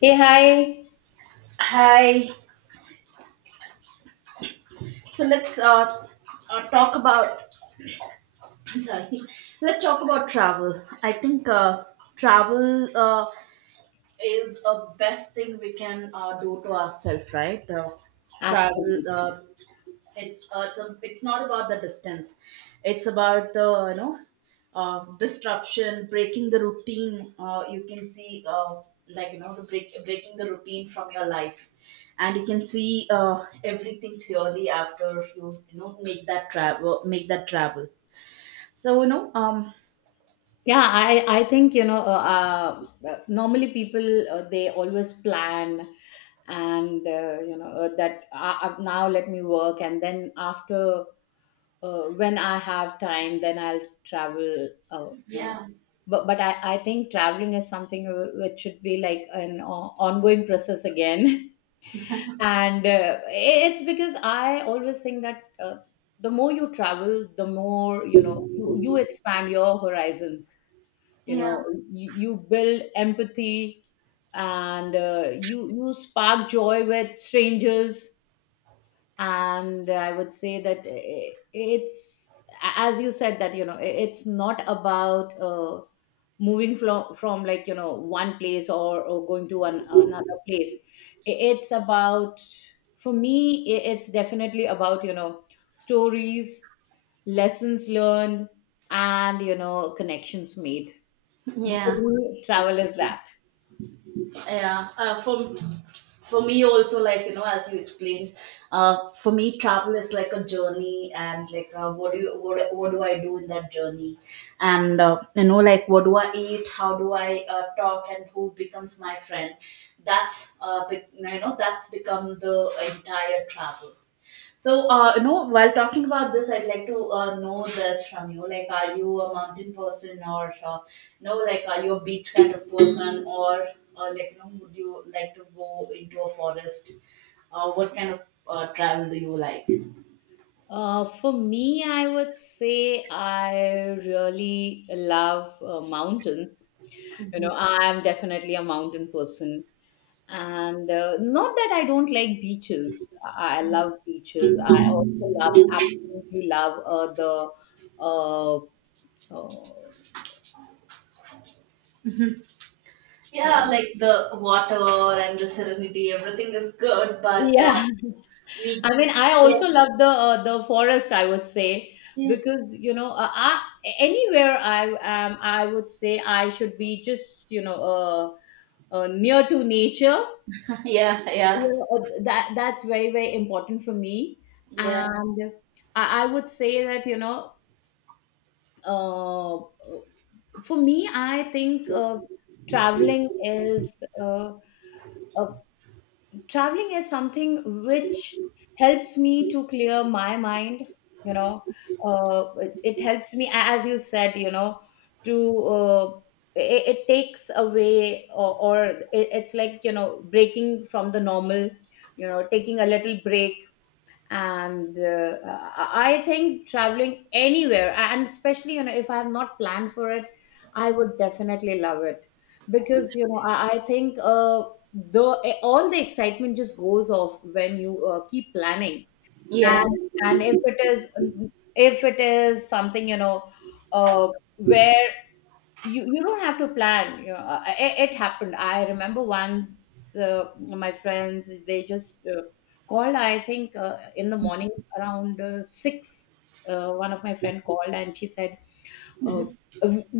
Hey, hi. Hi. So let's talk about. I'm sorry. Let's talk about travel. I think travel is a best thing we can do to ourselves, right? Travel. Absolutely. It's not about the distance, it's about the disruption, breaking the routine. You can see, like, the breaking the routine from your life, and you can see everything clearly after you you know make that travel, make that travel. so you know um Yeah, I think you know normally people they always plan and you know that now let me work, and then after when I have time then I'll travel, you know, Yeah, but I think traveling is something which should be like an ongoing process again. And it's because I always think that the more you travel the more you know you, you expand your horizons, you yeah. know, you build empathy, and you you spark joy with strangers. And I would say that it's as you said that you know it's not about moving from like you know one place or going to an, another place. It's about, for me, it's definitely about, you know, stories, lessons learned, and you know connections made. For Yeah, me travel is that. yeah. For me also, like, you know, as you explained, for me travel is like a journey, and like, what do I do in that journey, and you know, like, what do I eat, how do I talk, and who becomes my friend? That's you know, that's become the entire travel. So, you know, while talking about this, I'd like to know this from you. Like, are you a mountain person, or you know, like, are you a beach kind of person, or like, you know, would you like to go into a forest? What kind of travel do you like? For me, I would say I really love mountains. You know, Mhm. I am definitely a mountain person. And not that I don't like beaches. I love beaches. I also love, absolutely love the, uh, uh, uh, Yeah, like the water and the serenity, everything is good, but yeah. we, I mean, I also love the forest, I would say, yeah, because you know, I, anywhere I am, I would say I should be just, you know, near to nature. yeah, You yeah, know, that that's very very important for me. yeah, And I would say that you know uh, for me I think traveling is uh, uh, traveling is something which helps me to clear my mind, you know. It, it helps me, as you said, you know, to it, it takes away, or it, it's like, you know, breaking from the normal, you know, taking a little break. And I think traveling anywhere, and especially you know if I have not planned for it, I would definitely love it, because you know I think the all the excitement just goes off when you keep planning. yeah, And yeah, if it is, if it is something, you know, uh, where you don't have to plan, you know, it, it happened. I remember once my friends they just called, I think in the morning around 6. Uh, one of my friend called and she said, uh,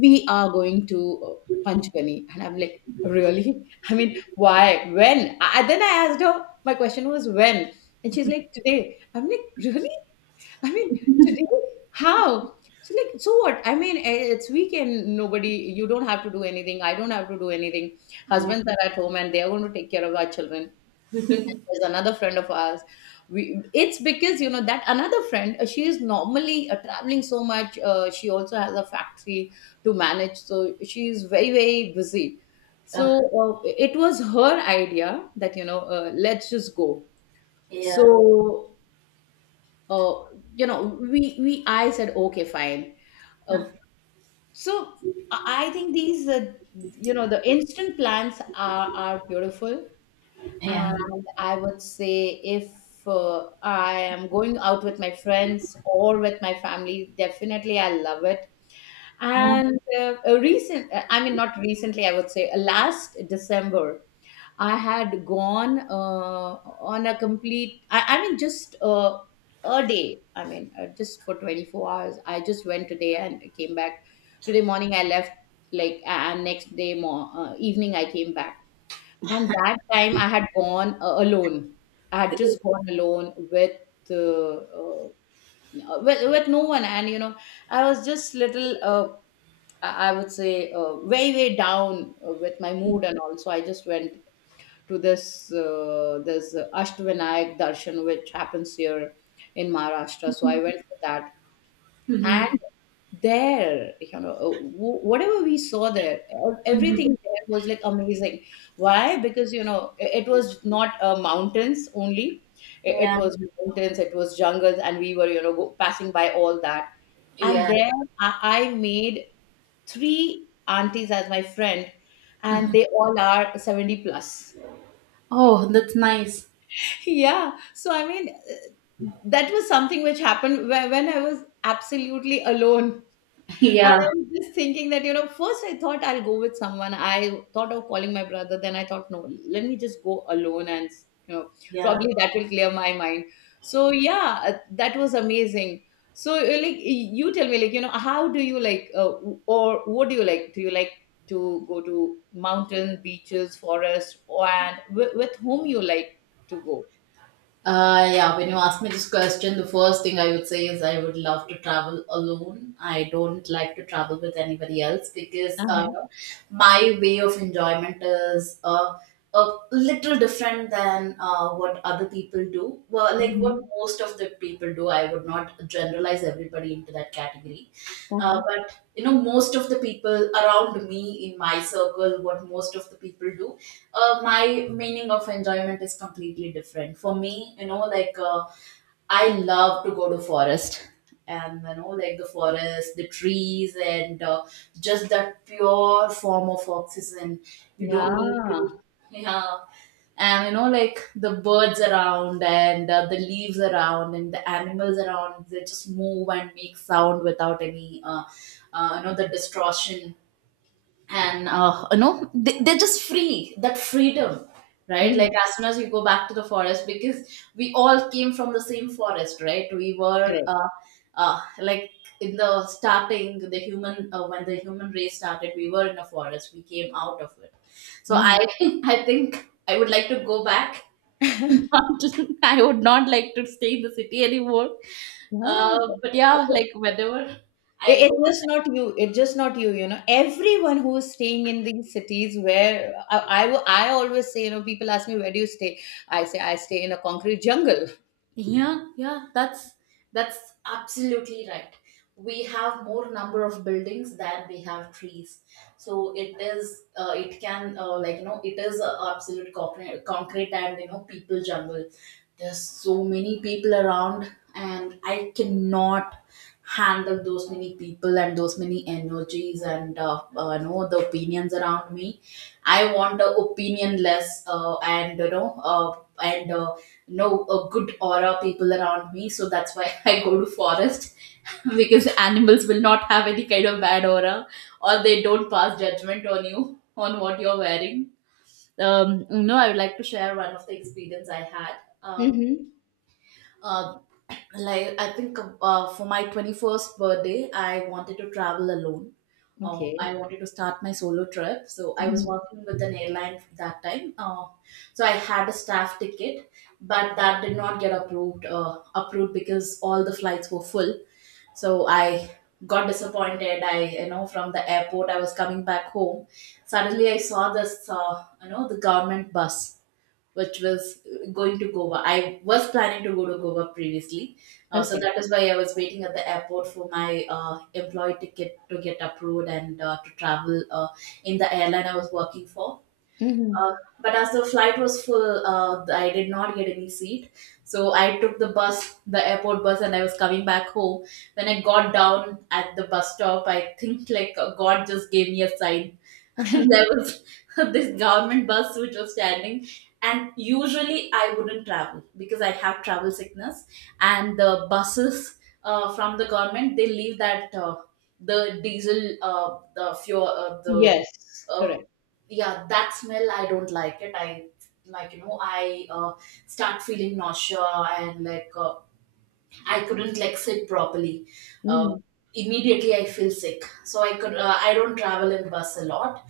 we are going to uh, Panchgani, and I'm like, really? I mean, why? When then I asked her, my question was, when? And she's like, today. I'm like, really? I mean, today, how? She's like, so what? I mean, it's weekend. Nobody, you don't have to do anything. I don't have to do anything. Husbands are at home and they are going to take care of our children. There's another friend of ours. We, it's because, you know, that another friend, she is normally traveling so much. She also has a factory to manage. So she's very, very busy. uh, So it was her idea that, you know, let's just go. yeah, So uh, you know we I said, okay, fine. Uh, so I think these you know the instant plans are beautiful. yeah, And I would say, if uh, I am going out with my friends or with my family, definitely I love it. yeah. And a recent, I mean, not recently, I would say last December I had gone on a complete, I mean, just a day. I mean, just for 24 hours. I just went today and came back. Today morning, I left, like, and next day evening, I came back. And that time, I had gone alone. I had just gone alone with. Uh, uh, with no one. And you know I was just little I would say very very down with my mood. And also, I just went to this this Ashtavinayak darshan which happens here in Maharashtra. So I went for that, and there, you know, whatever we saw there, Mhm. everything there was like amazing. Why? Because you know it was not mountains only. It Yeah. was mountains, it was jungles, and we were, you know, passing by all that. And Yeah. there, I, I made three aunties as my friend, and they all are 70 plus. Oh, that's nice. Yeah, so I mean that was something which happened when I was absolutely alone. And I Yeah. was just thinking that, you know, first I thought I'll go with someone. I thought of calling my brother, then I thought, no, let me just go alone. And you know Yeah. probably that will clear my mind. So yeah, that was amazing. So like you tell me, like, you know, how do you like or what do you like? Do you like to go to mountains, beaches, forest? Or, and with whom you like to go? Yeah, when you ask me this question, the first thing I would say is I would love to travel alone. I don't like to travel with anybody else, because my way of enjoyment is a little different than what other people do. Well, like what Mhm. most of the people do. I would not generalize everybody into that category. Uh-huh. But, you know, most of the people around me in my circle, what most of the people do, my meaning of enjoyment is completely different. For me, you know, like, I love to go to forest, and, you know, like, the forest, the trees, and just that pure form of oxygen. You don't need Yeah. to. Yeah. And, you know, like, the birds around, and the leaves around, and the animals around, they just move and make sound without any you know, the distortion. And you know, they're just free, that freedom, right? Like, Mhm. as soon as we go back to the forest, because we all came from the same forest, right? We were Correct. Like, in the starting, the human, when the human race started, we were in a forest, we came out of it. So I Mhm. I think I would like to go back. Not- I would not like to stay in the city anymore. Yeah. uh, but yeah, like, whenever I It, go. it's just not you. It's just not you. You know, everyone who's staying in these cities, where I always say, you know, people ask me, where do you stay? I say, I stay in a concrete jungle. Yeah, yeah, that's absolutely right. We have more number of buildings than we have trees, so it is, it can like, you know, it is a absolute concrete, and, you know, people jungle. There's so many people around, and I cannot handle those many people and those many energies, and you know, the opinions around me. I want the opinionless, and, you know, and no, a good aura people around me, so that's why I go to forest. Because animals will not have any kind of bad aura, or they don't pass judgment on you on what you're wearing. No, I would like to share one of the experience I had. uh, Mm-hmm. uh, like, I think for my 21st birthday I wanted to travel alone. Okay. I wanted to start my solo trip. So I was Mm-hmm. working with an airline that time. So I had a staff ticket, but that did not get approved because all the flights were full. So I got disappointed, I, from the airport I was coming back home. Suddenly I saw this, you know, the government bus which was going to Goa. I was planning to go to Goa previously, so Okay. that is why I was waiting at the airport for my employee ticket to get approved, and to travel in the airline I was working for. Mm-hmm. Uh, but as the flight was full, I did not get any seat. So I took the bus, the airport bus, and I was coming back home. When I got down at the bus stop, I think, like, God just gave me a sign, and there was this government bus which was standing, and usually I wouldn't travel because I have travel sickness, and the buses, from the government, they leave that, the diesel, the fuel, the, Yes, uh, correct. yeah, that smell, I don't like it. I, like, you know, I, start feeling nausea, and like, I couldn't like sit properly. uh, Hmm. Immediately I feel sick. So I don't travel in bus a lot.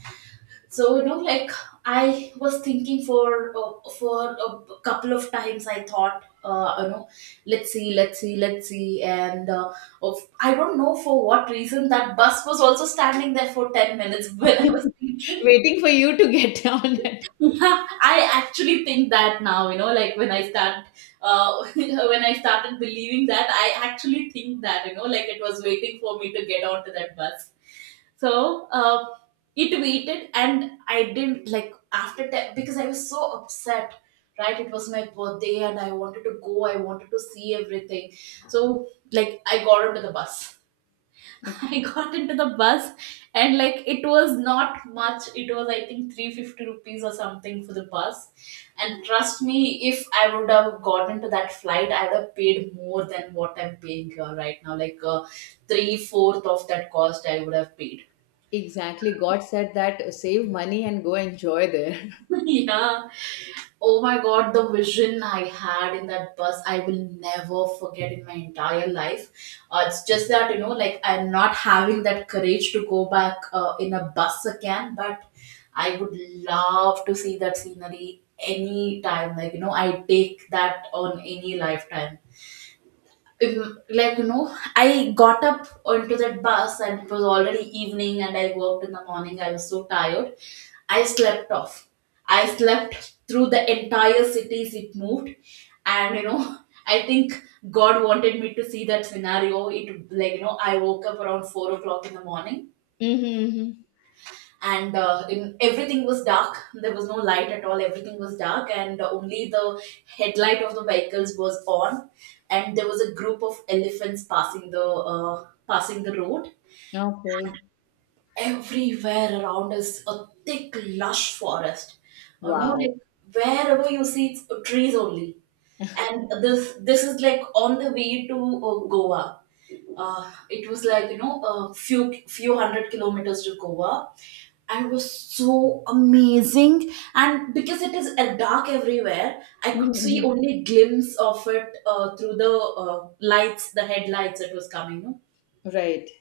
So, you know, like, I was thinking for, for a couple of times I thought, you know, let's see, let's see, let's see. And, I don't know for what reason, that bus was also standing there for 10 minutes when I was thinking. Waiting for you to get down it. I actually think that now, you know, like, when I start, when I started believing that, I actually think that, you know, like, it was waiting for me to get onto that bus. So it waited, and I didn't like after that because I was so upset. Right, it was my birthday, and I wanted to go. I wanted to see everything. So, like, I got onto the bus. I got into the bus, and like, it was not much. It was, I think, 350 rupees or something for the bus. And trust me, if I would have gotten to that flight, I would have paid more than what I'm paying here right now. Like, three fourth of that cost I would have paid. Exactly. God said that save money and go enjoy there. Yeah. Oh my god, the vision I had in that bus, I will never forget in my entire life. It's just that, you know, like, I'm not having that courage to go back in a bus again, but I would love to see that scenery anytime. Like, you know, I take that on any lifetime. Like, you know, I got up onto that bus, and it was already evening, and I worked in the morning, I was so tired. I slept off. I slept through the entire city as it moved, and, you know, I think god wanted me to see that scenario. It, like, you know, I woke up around 4 o'clock in the morning, Mm-hmm. and everything was dark. There was no light at all, everything was dark, and only the headlight of the vehicles was on. And there was a group of elephants passing the road. Okay. Everywhere around us, a thick lush forest. You know, Wow. like, wherever you see, it's trees only. And this is like on the way to Goa. It was like, you know, a few hundred kilometers to Goa. And it was so amazing. And because it is dark everywhere, I Mhm, could see mhm. only glimpse of it through the lights, the headlights that was coming, no? Right.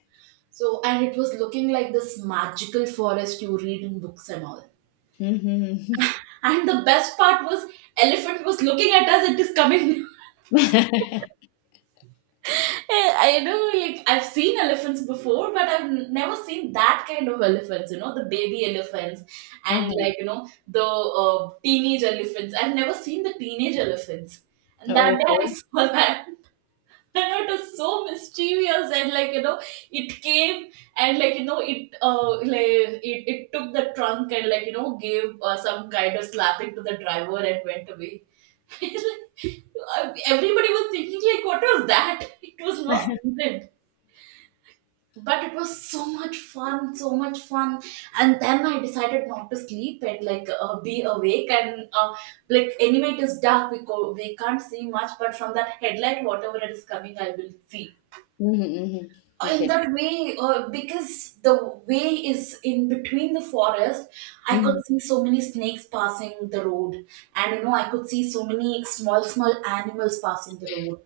So, and it was looking like this magical forest you read in books and all. Mhm, mhm. And the best part was, elephant was looking at us. It is coming. I know, like, I've seen elephants before, but I've never seen that kind of elephants. You know, the baby elephants, and, Uh-huh. like, you know, the teenage elephants. I've never seen the teenage elephants. And that day I Okay. saw that, and it was so mischievous. And like it came, and like it like it took the trunk, and like gave some kind of slapping to the driver and went away. Everybody was thinking like, what was that? It was not needed, but it was so much fun, so much fun. And then I decided not to sleep and like be awake, and like anyway, it is dark. We can't see much, but from that headlight, whatever it is coming, I will see Mhm, mhm. In Okay. that way, because the way is in between the forest. I could Mhm, see so many snakes passing the road, and I could see so many small small animals passing the road,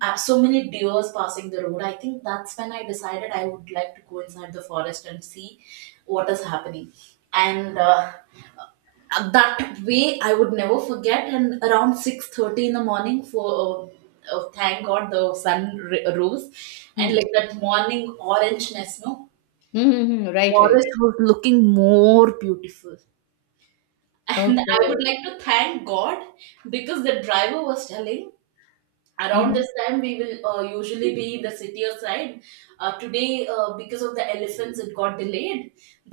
so many deers passing the road. I think that's when I decided I would like to go inside the forest and see what is happening. And that way I would never forget. And around 6:30 in the morning, for thank God, the sun rose. And mhm. like that morning orangeness, no, Mhm, mhm. Right, right. forest was looking more beautiful, and I Okay. would like to thank God because the driver was telling, around Uh-huh. this time we will usually be in the city side. Today, because of the elephants, it got delayed.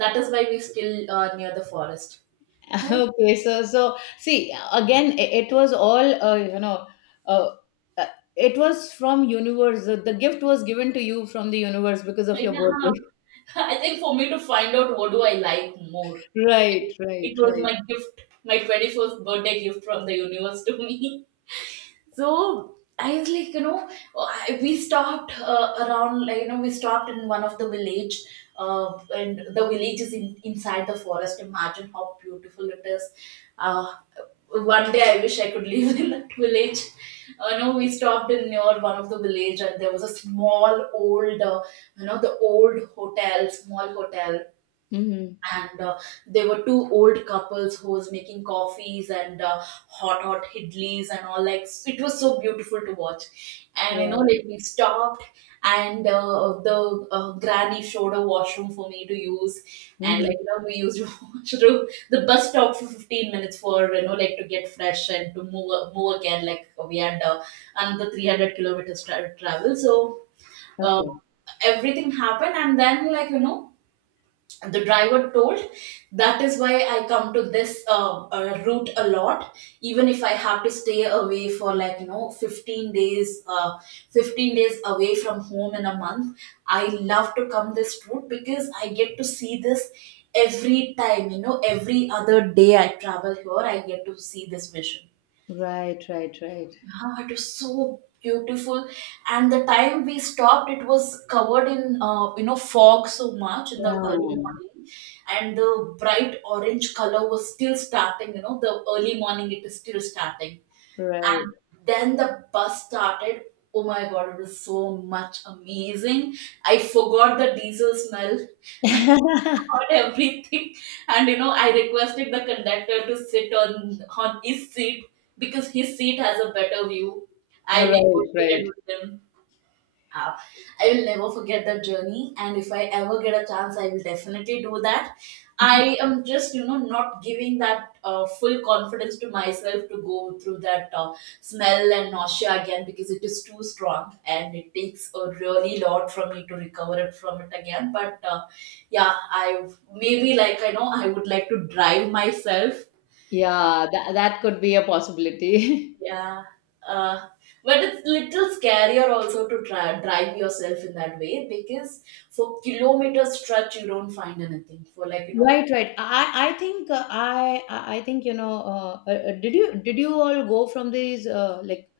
That is why we still near the forest. Okay. So, so see again, it was all you know. Uh, uh, it was from universe. The gift was given to you from the universe because of your Yeah. birthday. I think for me to find out, what do I like more? Right, right, It was right. my gift, my 21st birthday gift from the universe to me. So I was like, we stopped around, like, we stopped in one of the village, and the village is inside the forest. Imagine how beautiful it is. Uh, One day I wish I could live in that village. No, we stopped in near one of the village, and there was a small old, the old hotel, small hotel. Mm-hmm. And there were two old couples who was making coffees and hot hot idlis and all. Like, it was so beautiful to watch. And Right. like we stopped, and the granny showed a washroom for me to use. And Mm-hmm. like we used washroom. The bus stopped for 15 minutes for like, to get fresh and to move again. Like, we had another 300 kilometers travel, so uh, Okay. everything happened. And then, like, the driver told, that is why I come to this route a lot. Even if I have to stay away for like, 15 days, 15 days away from home in a month, I love to come this route because I get to see this every time. Every other day I travel here, I get to see this vision. Right, right, right. Wow, it was so beautiful. And the time we stopped, it was covered in fog so much in the Yeah. early morning, and the bright orange color was still starting. The early morning it is still starting, Right. and then the bus started. Oh my God, it was so much amazing. I forgot the diesel smell about everything. And I requested the conductor to sit on his seat because his seat has a better view. I Right, negotiated right. with him. uh, I will never forget that journey, and if I ever get a chance, I will definitely do that. I am just, not giving that full confidence to myself to go through that smell and nausea again because it is too strong and it takes a really lot from me to recover it from it again. But yeah, I maybe, like, I know I would like to drive myself, Yeah, that, that could be a possibility. yeah. Uh, but it's little scarier also to try, drive yourself in that way because for kilometer stretch you don't find anything for like. Right, right. I think I think you know. Did you, did you all go from these like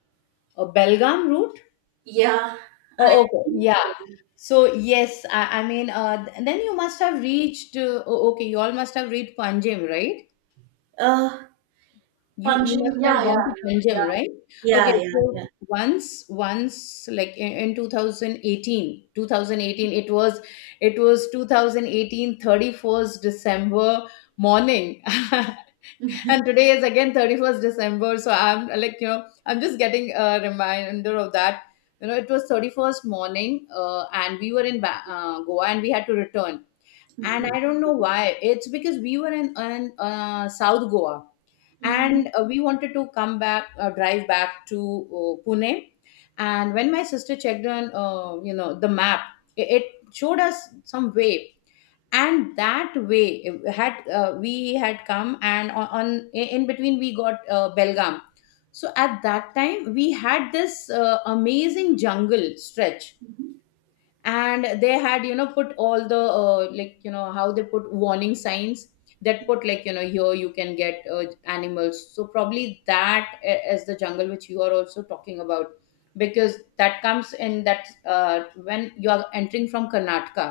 Belgaum route? Yeah, Oh, I okay. think Yeah. so. So yes, I mean, then you must have reached. Okay, you all must have reached Panjim, right? Uh, You must Punching, have yeah, gone yeah, to Panjim, right? Okay, yeah, yeah, so yeah, once like in 2018, it was, it was 2018, 31st December morning. And today is again 31st December, so I'm like, you know, I'm just getting a reminder of that. You know, it was 31st morning, and we were in Goa, and we had to return. And yeah. I don't know why. It's because we were in South Goa, Hmm. and we wanted to come back, drive back to Pune. And when my sister checked on you know the map, it showed us some way, and that way had we had come, and on in between we got Belgaum. So at that time we had this amazing jungle stretch, and they had, you know, put all the like you know how they put warning signs, that put, like you know, here you can get animals. So probably that is the jungle which you are also talking about, because that comes in that when you are entering from Karnataka.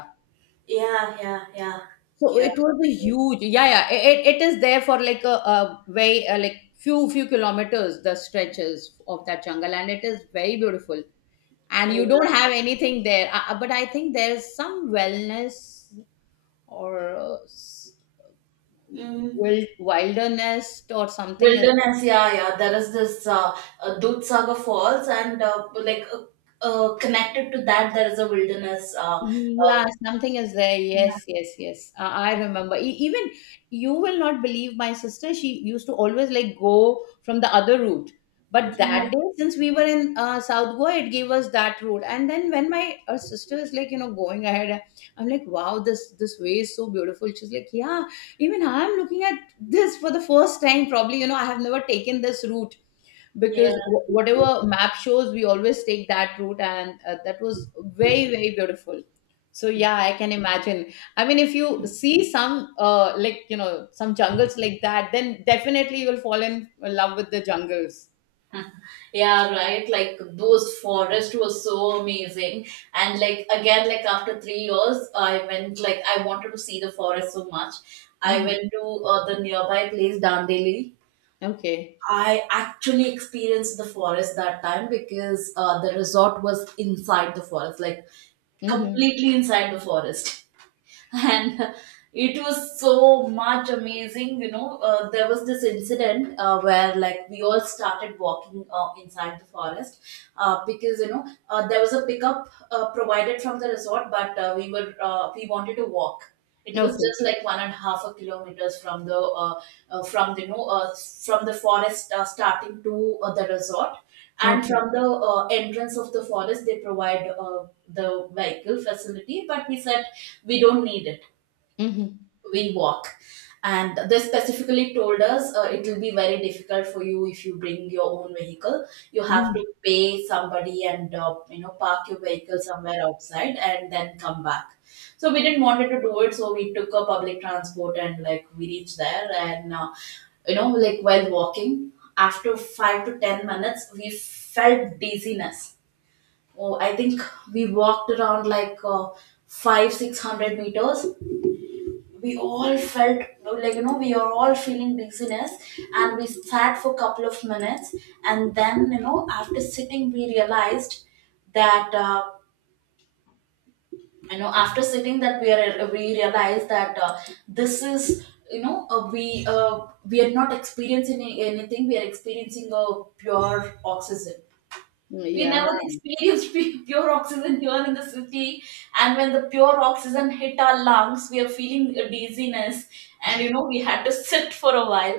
Yeah, yeah, yeah, So yeah, it was a huge, yeah yeah, it, it is there for like a very like few kilometers, the stretches of that jungle, and it is very beautiful. And yeah. you don't have anything there. But I think there's some wellness or Mm. wild, wilderness or something is. Wilderness, yeah, yeah. There is this Dudhsagar Falls, and like connected to that, there is a wilderness. Yeah, something is there. Yes, uh, yes, yes. I remember. Even you will not believe my sister. She used to always like go from the other route. But Yeah, that day, since we were in South Goa, it gave us that route. And then when my sister is like, you know, going ahead, I'm like, wow, this way is so beautiful. She's like, yeah, even I'm looking at this for the first time. Probably, you know, I have never taken this route, yeah, because whatever map shows we always take that route. And that was very very beautiful. So yeah, I can imagine. I mean, if you see some like you know some jungles like that, then definitely you will fall in love with the jungles. yeah, right. Like, those forest was so amazing. And like again, like after 3 years, I went, like, I wanted to see the forest so much. I Mhm. went to the nearby place Dandeli. Okay. I actually experienced the forest that time because the resort was inside the forest, like Hmm. completely inside the forest. And it was so much amazing. There was this incident where like we all started walking inside the forest because there was a pickup provided from the resort, but we wanted to walk. It was Okay. just like 1.5 a kilometers from the you know from the forest starting to the resort. And Okay. from the entrance of the forest they provide the vehicle facility. But we said we don't need it. Hmm. We walk. And they specifically told us, it will be very difficult for you if you bring your own vehicle. You have to Hmm. pay somebody and park your vehicle somewhere outside and then come back. So we didn't wanted to do it, so we took a public transport. And like we reached there, and like, while walking after 5 to 10 minutes we felt dizziness. Oh, I think we walked around like 5 600 meters. We all felt like we are all feeling dizziness. And we sat for a couple of minutes, and then after sitting we realized that after sitting that we realized that this is we are not experiencing anything. We are experiencing a pure oxygen. We Yeah. never experienced pure oxygen here in the city. And when the pure oxygen hit our lungs, we are feeling a dizziness, and we had to sit for a while.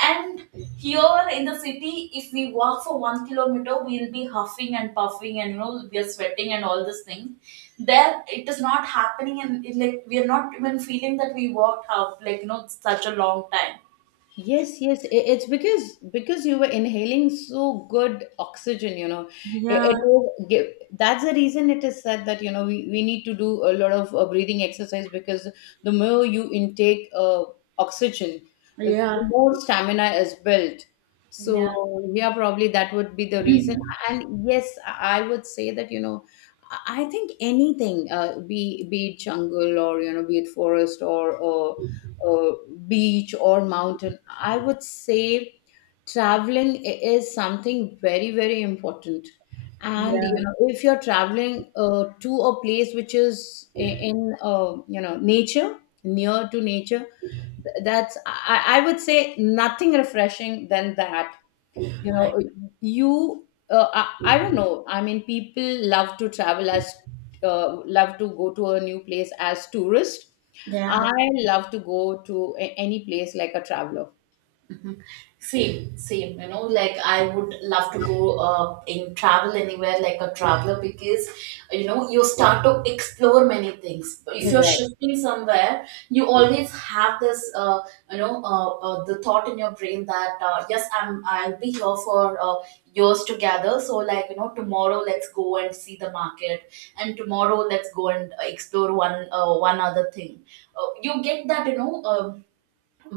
And here in the city, if we walk for 1 kilometer, we'll be huffing and puffing, and we are sweating and all these things. There, it is not happening, and it, like, we are not even feeling that we walked half, like such a long time. Yes, yes. It's because you were inhaling so good oxygen, you know. It Yeah, will give, that's the reason it is said that, you know, we need to do a lot of breathing exercise, because the more you intake oxygen, the yeah. more stamina is built. Yeah. So yeah, probably that would be the reason. Mm. And yes, I would say that you know I think anything, be it jungle or you know be it forest or uh, beach or mountain. I would say traveling is something very, very important. And you Yeah, know if you're traveling to a place which is in, you know, nature, near to nature, that's, I would say, nothing refreshing than that, you I, know. I don't know. I mean, people love to travel as, love to go to a new place as tourist. yeah. I love to go to any place like a traveler. Mhm. Same, same. Like I would love to go in travel anywhere like a traveler because you start to explore many things. But if you're Correct. shifting somewhere, you always have this the thought in your brain that yes, I'll be here for years together. So like, tomorrow let's go and see the market, and tomorrow let's go and explore one other thing. You get that.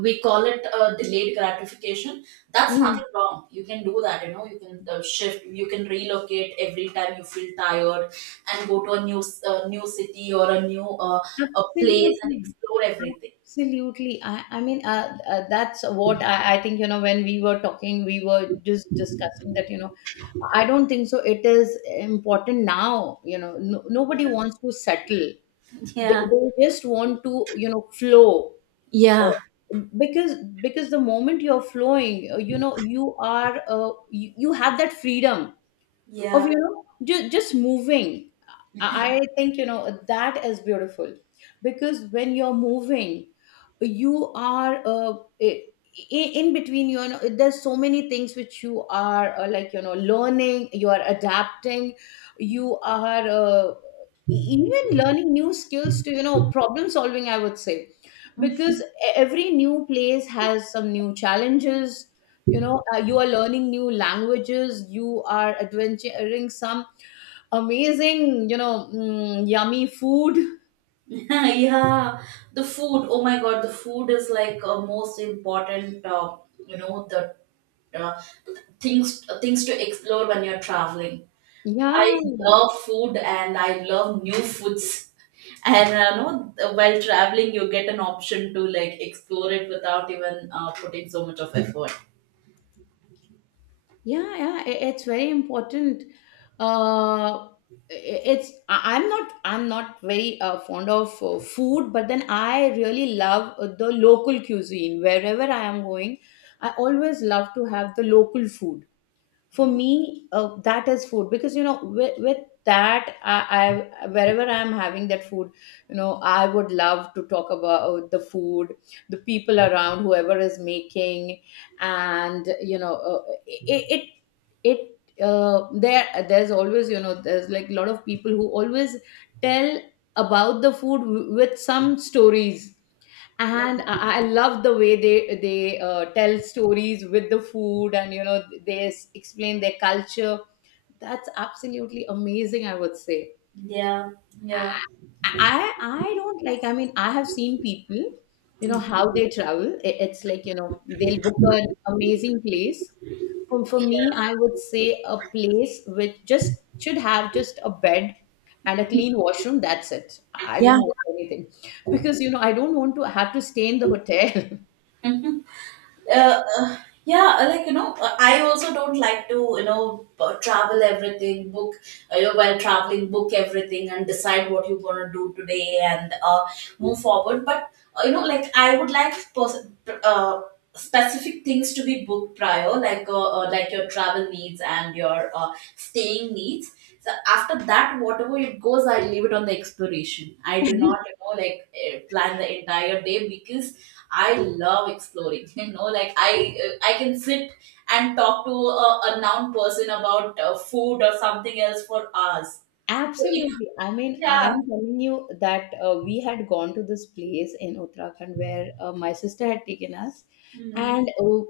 We call it delayed gratification. That's Mm, nothing wrong. You can do that, you can shift, you can relocate every time you feel tired and go to a new city or a place and absolutely. explore everything. Absolutely. I mean, that's what I think, you know, when we were talking, we were just discussing that, you know, I don't think so. It is important now, you know, no, nobody wants to settle. they, Yeah, they just want to you know flow, yeah, uh, because the moment you're flowing, you know, you have that freedom of, yeah. you know, just moving. I think, you know, that is beautiful, because when you're moving, you are, i- in between, you know, there's so many things which you are, like, you know, learning. You are adapting, you are, even learning new skills to, you know, problem solving, I would say, because every new place has some new challenges. You know, you are learning new languages, you are adventuring some amazing, you know, yummy food. Yeah, the food, oh my God, the food is like a most important the uh, things to explore when you're traveling. Yeah, I love food and I love new foods. And no, while traveling, you get an option to like explore it without even putting so much of effort. yeah, yeah, it's very important. uh it's, I'm not very, fond of, food, but then I really love, the local cuisine wherever I am going. I always love to have the local food. For Oh. me, that is food, because you know with that I, wherever I'm having that food, you know, I would love to talk about the food, the people around, whoever is making, and you know, it it, it there there's always, you know, there's like a lot of people who always tell about the food with some stories. And I love the way they, tell stories with the food, and you know they explain their culture. That's absolutely amazing, I would say. Yeah, yeah. I don't like. I mean, I have seen people, you know, how they travel. It's like, you know, they'll book an amazing place. For me, I would say a place which just should have just a bed and a clean washroom. That's it. I don't Yeah. want anything, because you know I don't want to have to stay in the hotel. Mhm. uh, uh, yeah, like, I also don't like to travel everything, book while traveling, book everything and decide what you're gonna do today, and move forward. But like, I would like uh, specific things to be booked prior, like your travel needs and your staying needs. So after that, whatever it goes, I leave it on the exploration. I do not like, plan the entire day because I love exploring. Like I can sit and talk to a noun person about food or something else for hours. So it, Absolutely. I mean, yeah. I'm telling you that, we had gone to this place in Uttarakhand where, my sister had taken us, Mm. and,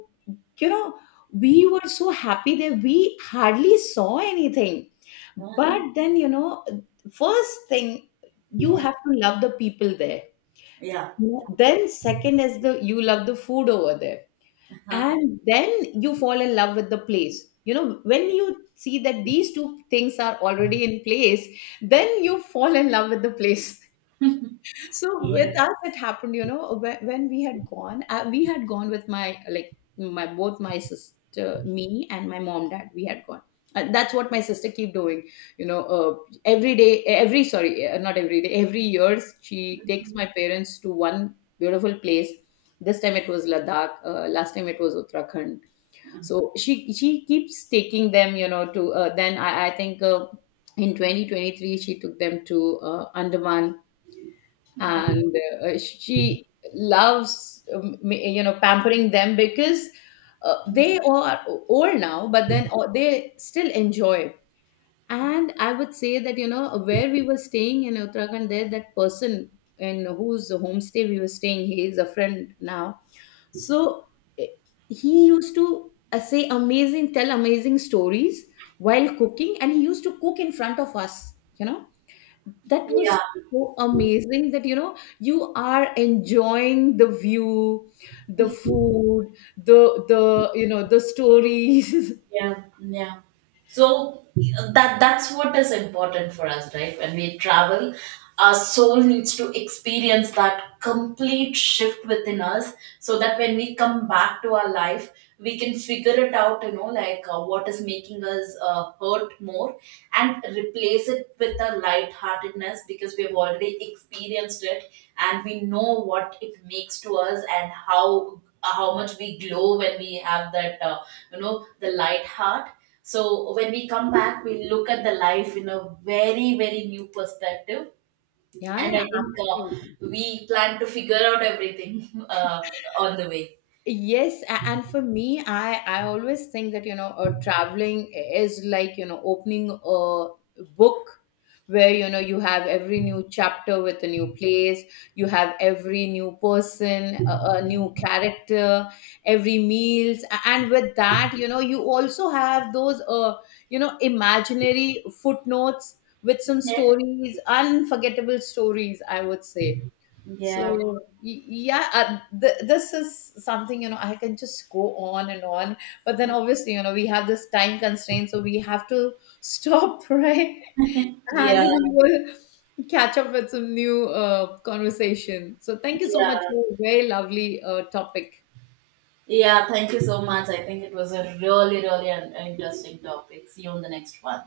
you know, we were so happy that we hardly saw anything. But then, you know, first thing, you Yeah. have to love the people there. Yeah. Yeah. You then, second is the, you love the food over there, and then you fall in love with the place, you know, when Yeah. you see that these two things are already in place, then you fall in love with the place. So Yeah. with us it happened, you know, when we had gone, we had gone with my, like, my both my sister, me and my mom, dad, we had gone. And that's what my sister keep doing, you know, every day, every, sorry, not every day, every year she takes my parents to one beautiful place. This time it was Ladakh, last time it was Uttarakhand. So she keeps taking them, you know, to, then I think, in 2023 she took them to, Andaman. Oh, And, she loves, you know, pampering them, because, they are old now, but then, they still enjoy it. And I would say that, you know, where we were staying in Uttarakhand, there, that person in whose homestay we were staying, he is a friend now. So, eh, he used to, tell amazing stories while cooking, and he used to cook in front of us. You know, that was yeah. so amazing that, you know, you are enjoying the view, the food, the, you know, the stories. Yeah, yeah. So that's what is important for us, right? When we travel, our soul needs to experience that complete shift within us, so that when we come back to our life, we can figure it out. What is making us hurt more, and replace it with a lightheartedness because we've already experienced it, and we know what it makes to us and how much we glow when we have that. The light heart, so when we come back we look at the life in a very very new perspective. Yeah, And yeah, I think absolutely. we plan to figure out everything, on the way. Yes, and for me, I always think that, you know, traveling is like, you know, opening a book, where, you know, you have every new chapter with a new place. You have every new person, a new character, every meals, and with that, you know, you also have those, you know, imaginary footnotes with some stories, unforgettable stories, I would say. So Yeah. Yeah, this is something, you know, I can just go on and on, but then obviously you know we have this time constraint, so we have to stop, right? And Yeah, we will catch up with some new, conversation. So thank you so much yeah, for a very lovely, topic. yeah. Thank you so much. I think it was a really really interesting topic. See you on the next one.